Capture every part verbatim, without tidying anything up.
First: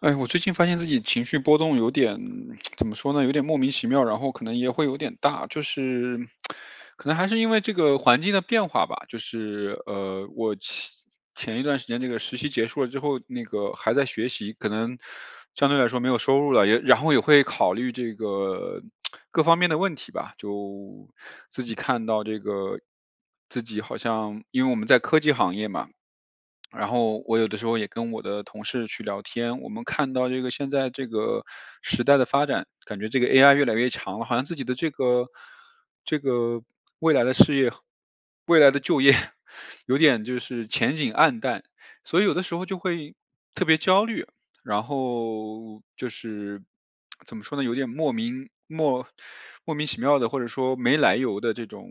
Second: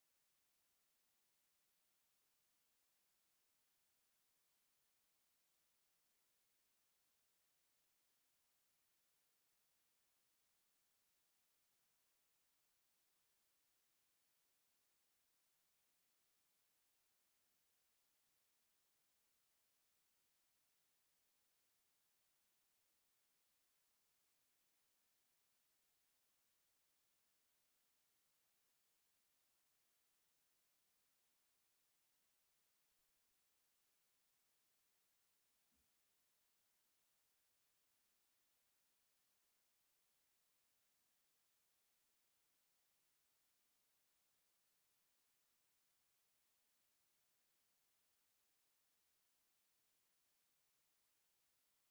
哎，我最近发现自己情绪波动有点，怎么说呢，有点莫名其妙，然后可能也会有点大，就是可能还是因为这个环境的变化吧。就是呃，我前前一段时间这个实习结束了之后，那个还在学习，可能相对来说没有收入了，也然后也会考虑这个各方面的问题吧。就自己看到这个自己好像，因为我们在科技行业嘛。然后我有的时候也跟我的同事去聊天，我们看到这个现在这个时代的发展，感觉这个 A I 越来越强了，好像自己的这个这个未来的事业、未来的就业 有点就是前景暗淡，所以有的时候就会特别焦虑。然后就是怎么说呢，有点莫名莫莫名其妙的，或者说没来由的这种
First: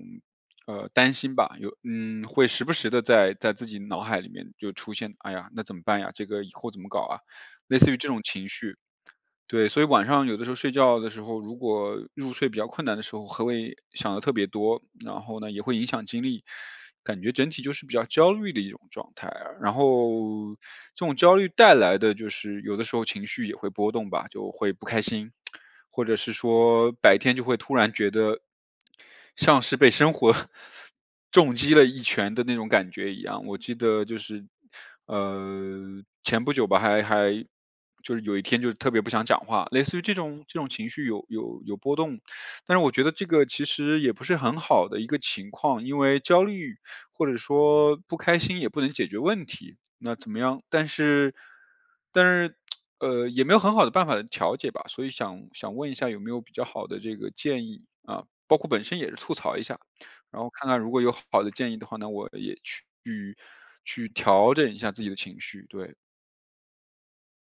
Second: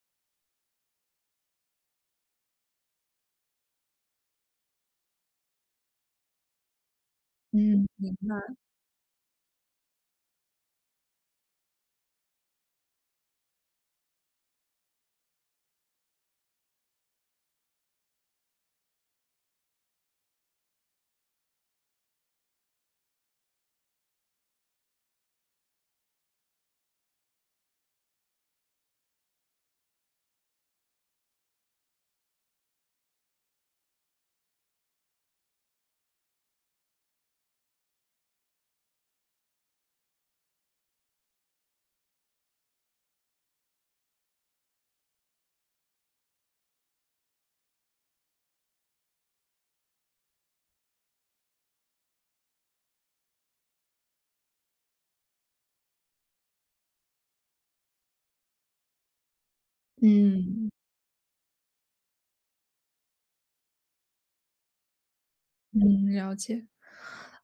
呃担心吧，有嗯会时不时的在在自己脑海里面就出现，哎呀，那怎么办呀？这个以后怎么搞啊？类嗯，似于这明种情白。绪，对，所以晚上有的时候睡觉的时候，如果入睡比较困难的时候，还会想的特别多，然后呢，也会影响精力，感觉整体就是比较焦虑的一种状态啊。然后这种焦虑带来的就是有的时候情绪也会波动吧，就会不开心。或者是说白天就会突然觉得，像是被生活 重击了一拳的那种感觉一样。我记得就是，呃，前不久吧，还还就是有一天就是特别不想讲话，类似于这种这种情绪有有有波动，但是我觉得这个其实也不是很好的一个情况，因为焦虑或者说不开心也不能解决问题。那怎么样？但是，但是呃，也没有很好的办法调节吧，所以想想问一下有没有比较好的这个建议啊？包括本身也是吐槽一下，然后看嗯，看如果有好的建议的话呢，我也去去调整一下自己的情绪，对，嗯，了解。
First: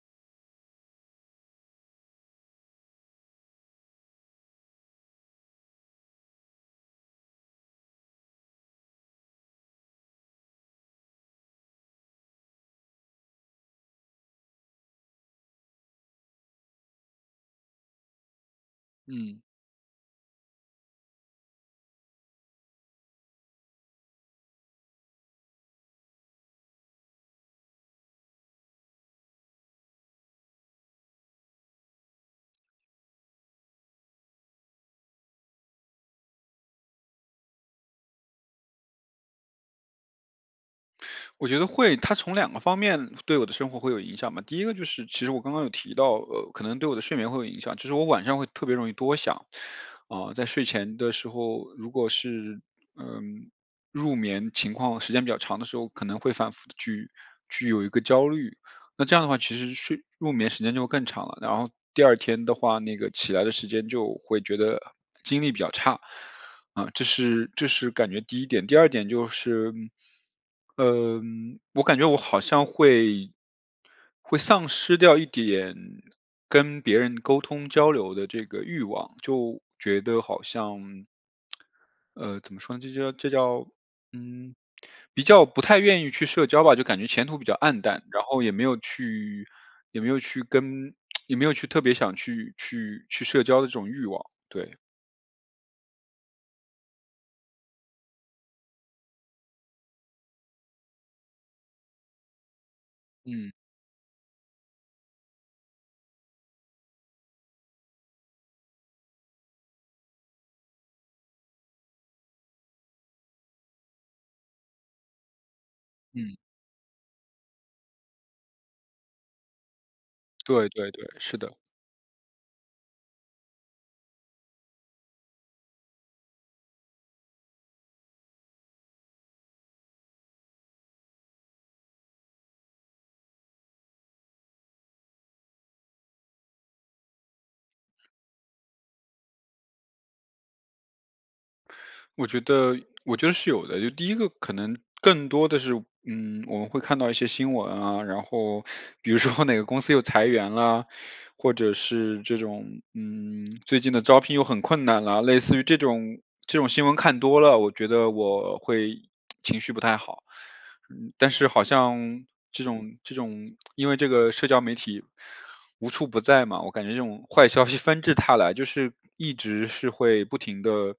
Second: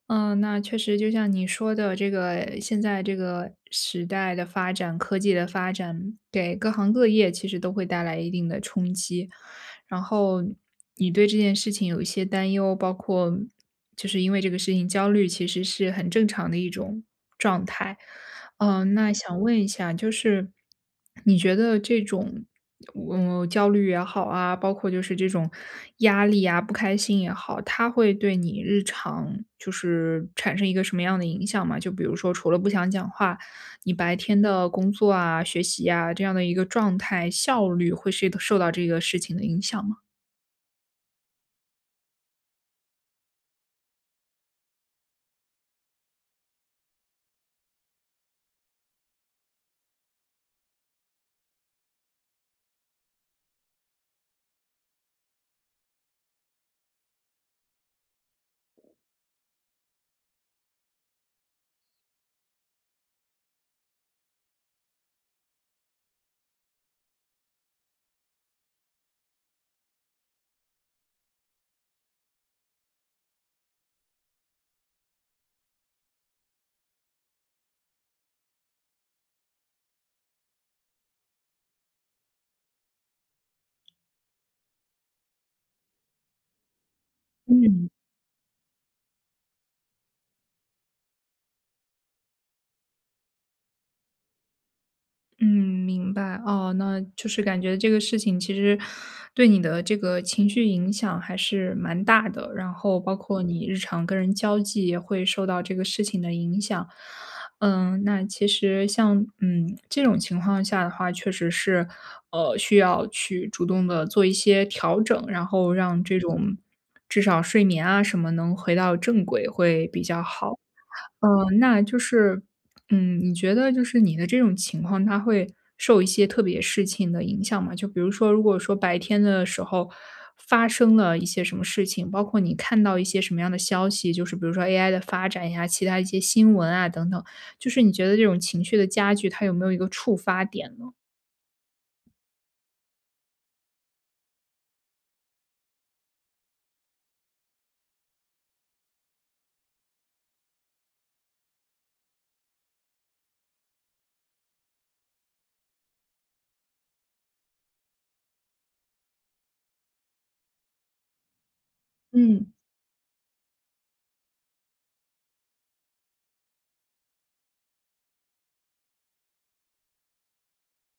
嗯，那确实就像你说的，这个现在这个时代的发展，科技的发展，给各行各业其实都会带来一定的冲击。然后你对这件事情有一些担忧，包括就是因为这个事情焦虑，其实是很正常的一种状态。嗯，那想嗯。问一下，就是你觉得这种，嗯，焦虑也好啊，包括就是这种压力啊、不开心也好，它会对你日常就是产生一个什么样的影响吗？就比如说，除了不想讲话，你白天的工作啊、学习啊这样的一个状态，效率会是受到这个事情的影响吗？我觉得会，它从两个方面对我的生活会有影响嘛。第一个就是，其实我刚刚有提到，呃，可能对我的睡眠会有影响，就是我晚上会特别容易多想，啊、在睡前的时候，如果是嗯、入眠情况时间比较长的时候，可能会反复的去去有一个焦虑。那这样的话，其实睡入眠时间就会更长了，然后第二天的话，那个起来的时间就会觉得精力比较差。啊，这是这是感觉第一点。第二点就是，嗯，我感觉我好像会会丧失掉一点跟别人沟通交流的这个欲望，就觉得好像，呃，怎么说呢？这叫这叫，嗯，比较不太愿意去社交吧，就感觉前途比较暗嗯，淡，然后也没有去也没有去跟 也没有去特别想去去去社交的这种欲望。对，嗯，明白。哦，那就是感觉这个事情其实对你的这个情绪影响还是蛮大的，然后包括嗯你日常跟人交际也会受到这个事情的影响。嗯，那其实像嗯这种情况下的话，确实是呃需要去主动的做一些调整，然后让这嗯。种至少睡眠啊什么能回到正轨会比较好。对对对，呃，是的，那就是，嗯，你觉得就是你的这种情况，它会受一些特别事情的影响吗？就比如说，如果说白天的时候发生了一些什么事情，包括你看到一些什么样的消息，就是比如说 A I 的发展呀，其他一些新闻啊等等，就是你觉得这种情绪的加剧，它有没有一个触发点呢？我觉得我觉得是有的。就第一个可能更多的是，嗯，我们会看到一些新闻啊，然后比如说哪个公司又裁员啦，或者是这种，嗯，最近的招聘又很困难啦，类似于这种这种新闻看多了，我觉得我会情绪不太好。嗯，但是好像嗯。这种这种因为这个社交媒体。无处不在嘛，我感觉这种坏消息纷至沓来，就是一直是会不停的，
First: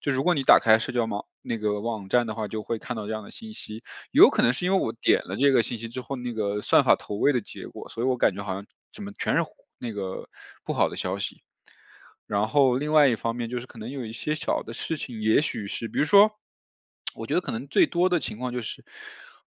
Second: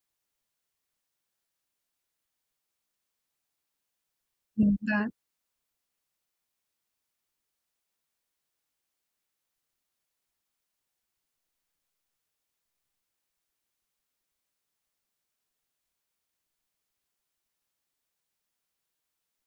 就如果你打开社交网那个网站的话，就会看到这样的信息。有可能是因为我点了这个信息之后，那个算法投喂的结果，所以我感觉好像怎么全是那个不好的消息。然后另外一方面就是可能有一些小的事情，也许是比如说，我觉得可能最多的情况就是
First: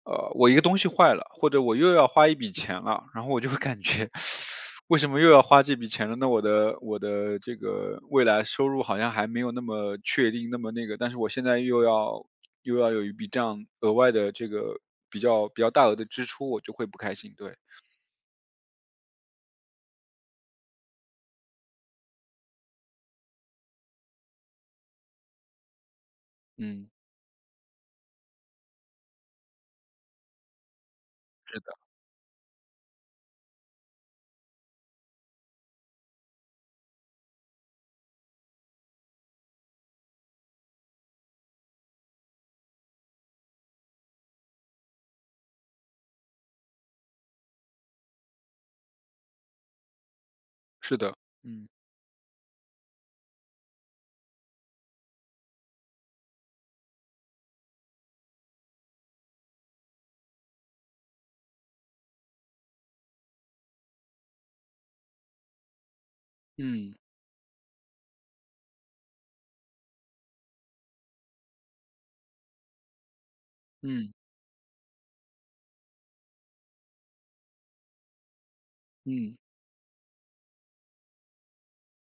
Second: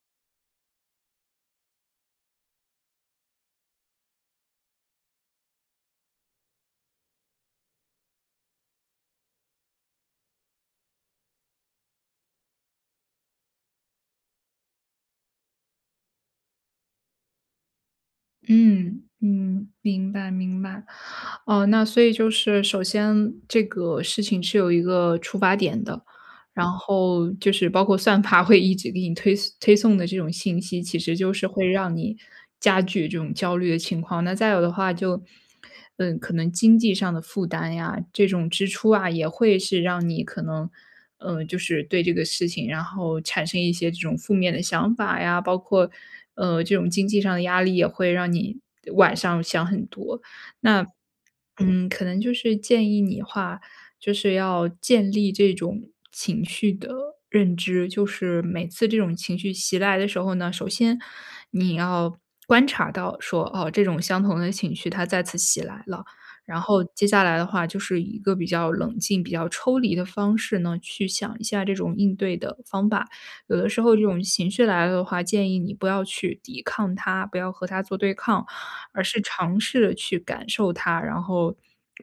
呃，我一个东西坏了，或者我又要花一笔钱了，然后我就会感觉，为什么又要花这笔钱了？那我的我的这个未来收入好像还没有那么确定，那么那个，但是我现在又要又要有一笔这样额外的这个比较比较大额的支出，我就会不开心。对，嗯嗯，明白明白。哦，那所以就是首先这个事情是有一个触发点的，然嗯，后就是包括算法会一直给你推推送的这种信息，其实就是是会的，让你加剧这种焦虑的情况。那再有的话就，嗯，可能经济上的负担呀，这种支出啊，也会是让你可能，呃，就是对这个事情，然后产生一些这种负面的想法呀，包括，呃，这种经济上的压力也会让你晚上想很多。那，是的，嗯嗯，可能就是建议你话，就是要建立这种情绪的认知，就是每次这种情绪袭来的时候呢，首先你要观察到说，哦，这种相同的情绪它再次袭来了，然后嗯接下来的话就是一个比较冷静、比较抽离的方式呢，去想一下这种应对的方法。有的时候这嗯种情绪来了的话，建议你不要去抵抗它，不要和它做对抗，而是嗯，尝试着去感受它，然后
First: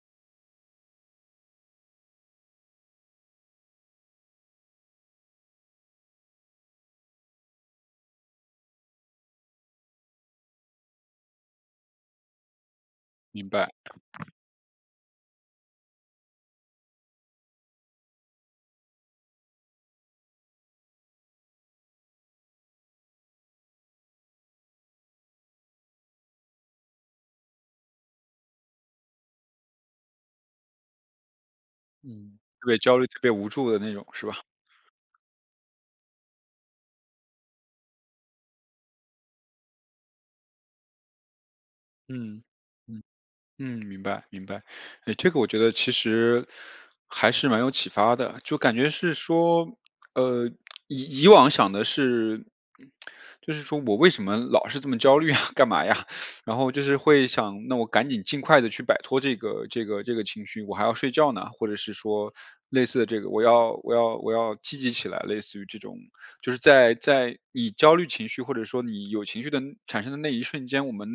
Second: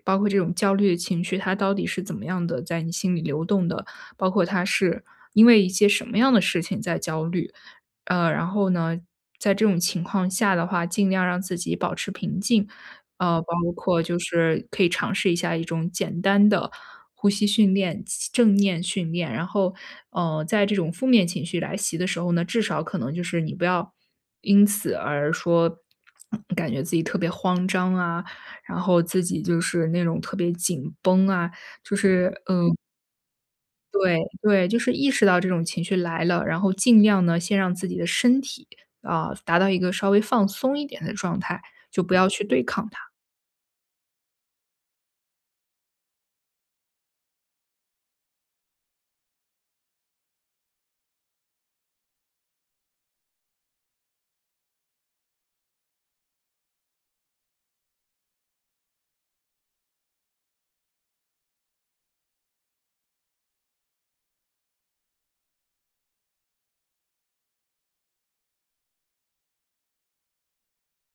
包括这种焦虑的情绪，它到底是怎么样的在你心里流动的，包括它是因为一些什么样的事情在焦虑。呃，然后呢，在这种情况下的话，尽量让自己保持平静，呃，包明白，括就是可以尝试一下一种简单的呼吸训练、气正念训练。然后，呃，在这种负面情绪来袭的时候呢，至少可能就是你不要因此而说感觉自己特别慌张啊，然后自己就是那种特别紧绷啊，就是嗯，嗯特呃，别焦虑，特别无助的那种，对是吧？对，就是意识到这种情绪来了，然后尽量呢先让自己的身体啊、达到一个稍微放松一点的状态，就不要嗯。去对抗它。嗯，明白明白。哎，这个我觉得其实还是蛮有启发的，就感觉是说，呃，以以往想的是，就是说我为什么老是这么焦虑啊，干嘛呀？然后就是会想，那我赶紧尽快的去摆脱这个这个这个情绪，我还要睡觉呢，或者是说类似的这个，我要我要我要积极起来，类似于这种就是在在你焦虑情绪或者说你有情绪的产生的那一瞬间，我们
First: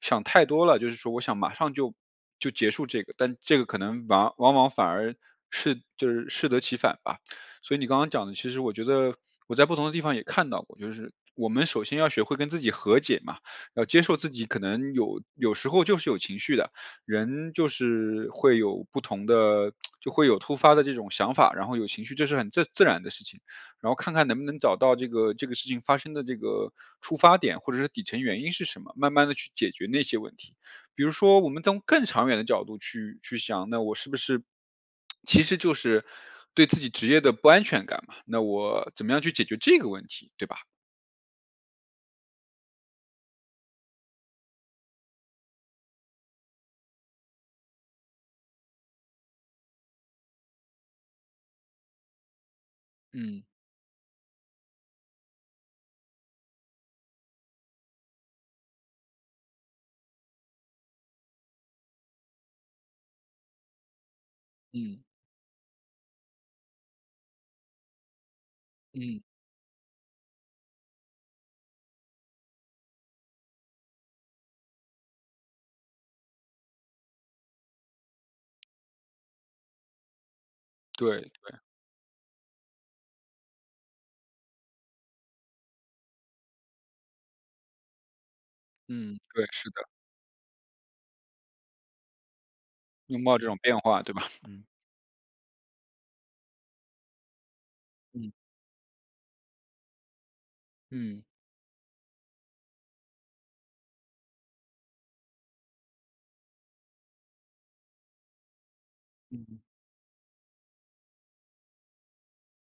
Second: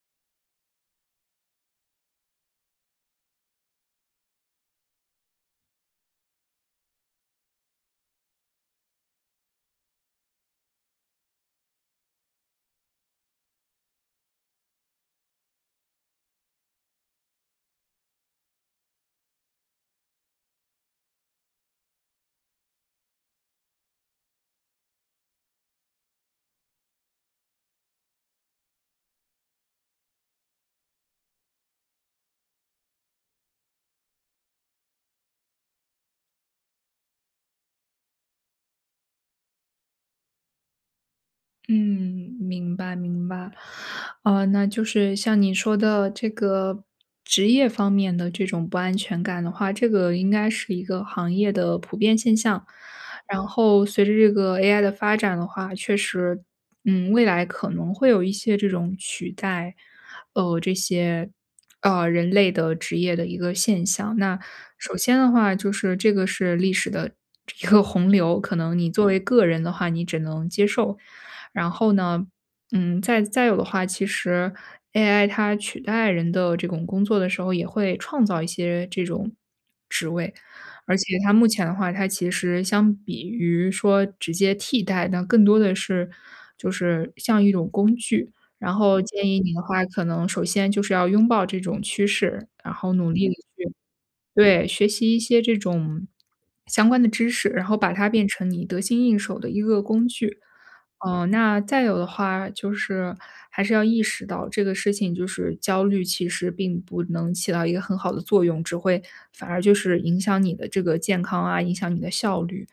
想太多了，就是说我想马上就就结束这个，但这个可能往往往反而是就是适得其反吧。所以你刚刚讲的，其实我觉得我在不同的地方也看到过，就是我们首先要学会跟自己和解嘛，要接受自己可能有有时候就是有情绪的，人就是会有不同的，就会有突发的这种想法，然后有情绪，这是很自自然的事情。然后看看能不能找到这个这个事情发生的这个出发点，或者是底层原因是什么，慢慢的去解决那些问题。比如说我们从更长远的角度去去想，那我是不是其实就是对自己职业的不安全感嘛，那我怎么样去解决这个问题，对吧？嗯，明白明白。呃，那就是像你说的这个职业方面的这种不安全感的话，这个应该是一个行业的普遍现象。然嗯，后随着这个 A I 的发展的话，确实，嗯，未来可能会有一些这种取代，呃，这些呃，人类的职业的一个现象。那首嗯，先的话，就是这个是历史的一个洪流，可能你作为嗯，个人的话，你只能接受。然后呢，嗯，再再有的话，其实 A I 它取代人的这种工作的时候，也会创造一些这种而且对它目对，前的话，它其实相比于说直接替代，那更多的是就是像一种工具。然后嗯，建议对，你的是话，的，可能首先就是要拥抱这种趋势，然后努拥力的抱这种去变化，对吧？嗯，对，学习一些这种相关的知识，然后把它变嗯，成你得心应手的一个工具。嗯，哦，那再有的话，就是还是要意识到这个事情，就是焦虑其实并不能起到一个很好的作用，只会反而嗯，就是影响你的这个健康啊，影响你的效率。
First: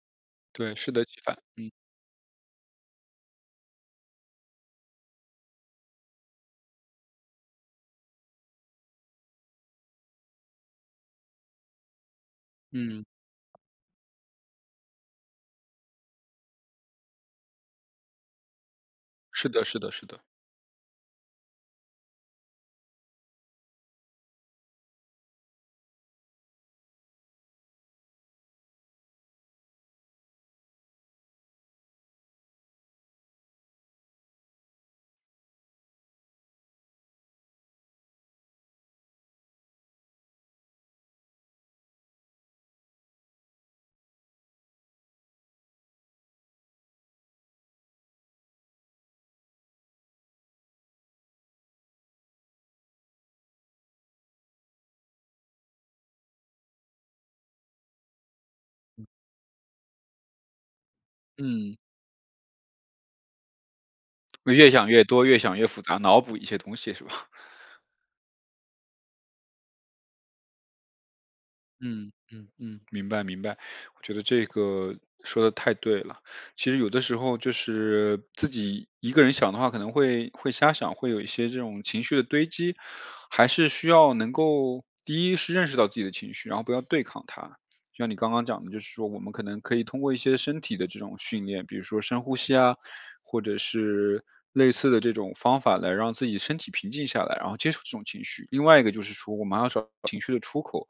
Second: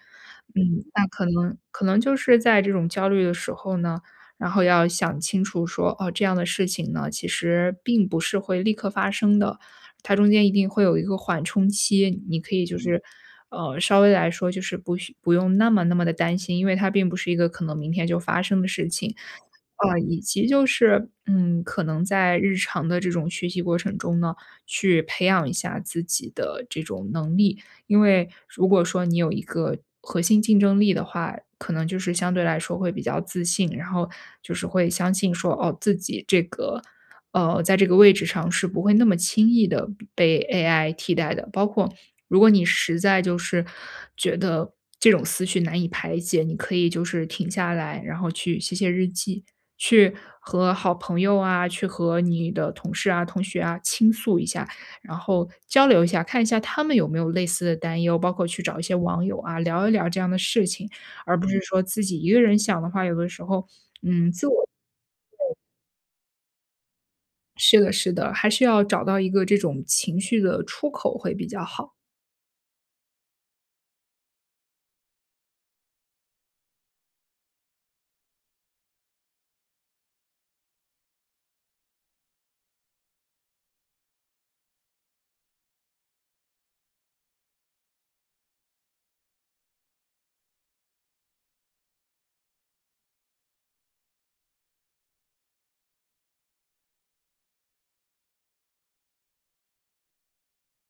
对，嗯，适得那其可反，能嗯，可能就是在这种焦虑的时候呢，然后要想清楚说，哦，这样的事情呢，其实并不是会立刻发生的，它中间一定会有一个缓冲期，你可以就嗯是，嗯，呃，稍微来说就是不需不用那么那么的担心，因为它并不是一个可能明天就发生的事情。是的是的啊，是以的，及就是，嗯，可能在日常的这种学习过程中呢，去培养一下自己的这种能力。因为如果说你有一个核心竞争力的话，可能就是相对来说会比较自信，然后就是会相信说，哦，自己这个，呃，在这个位置上是不会那么轻易的被 A I 替代的。包括如果你实在就是觉得这种思绪难以排解，你可以就是停下来，然后去写写日记，去和好朋友啊，去和你的同事啊、同学啊倾诉一下，然后交流一下，看一下他们有没有类似的担忧，包括去找一些网友啊聊一聊这样的事情，而不是嗯。说自己一个人想的话，有的时候，嗯，自我越想越多，越想越复杂，脑补一些东西是吧？是的，是的，还是要找到一个这种情绪的出口会比较好。嗯，嗯嗯。明白明白，我觉得这个说的太对了。其实有的时候就是自己一个人想的话，可能会会瞎想，会有一些这种情绪的堆积，还是需要能够第一是认识到自己的情绪，然后不要对抗它。就像你刚刚讲的，就是说我们可能可以通过一些身体的这种训练，比如说深呼吸啊，或者是类似的这种方法来让自己身体平静下来，然后接受这种情绪。另外一个就是说，我们要找情绪的出口，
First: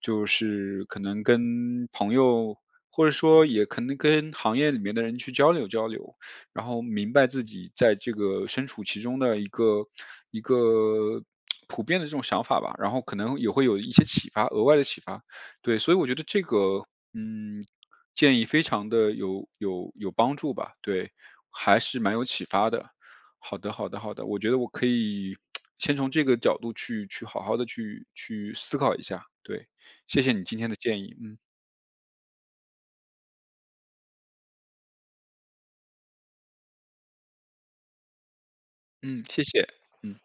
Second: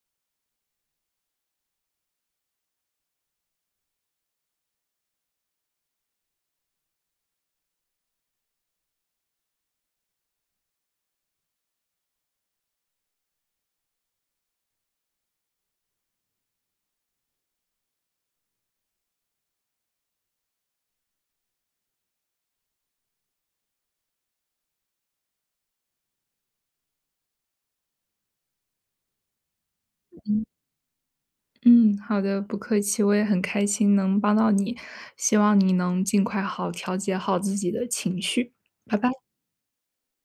就是可能跟朋友，或者说也可能跟行业里面的人去交流交流，然后明白自己在这个身处其中的一个一个普遍的这种想法吧，然后可能也会有一些启发，额外的启发。对，所以我觉得这个，嗯，建议非常的有有有帮助吧。对，还是蛮有启发的。好的，好的，好的，我觉得我可以先从这个角度去去好好的去去思考一下，对，谢谢你今天的建议，嗯，嗯，好的，不客气，我也很开心能帮到你，希望你能尽快好调节好自己的情绪，拜拜。嗯，谢谢，嗯。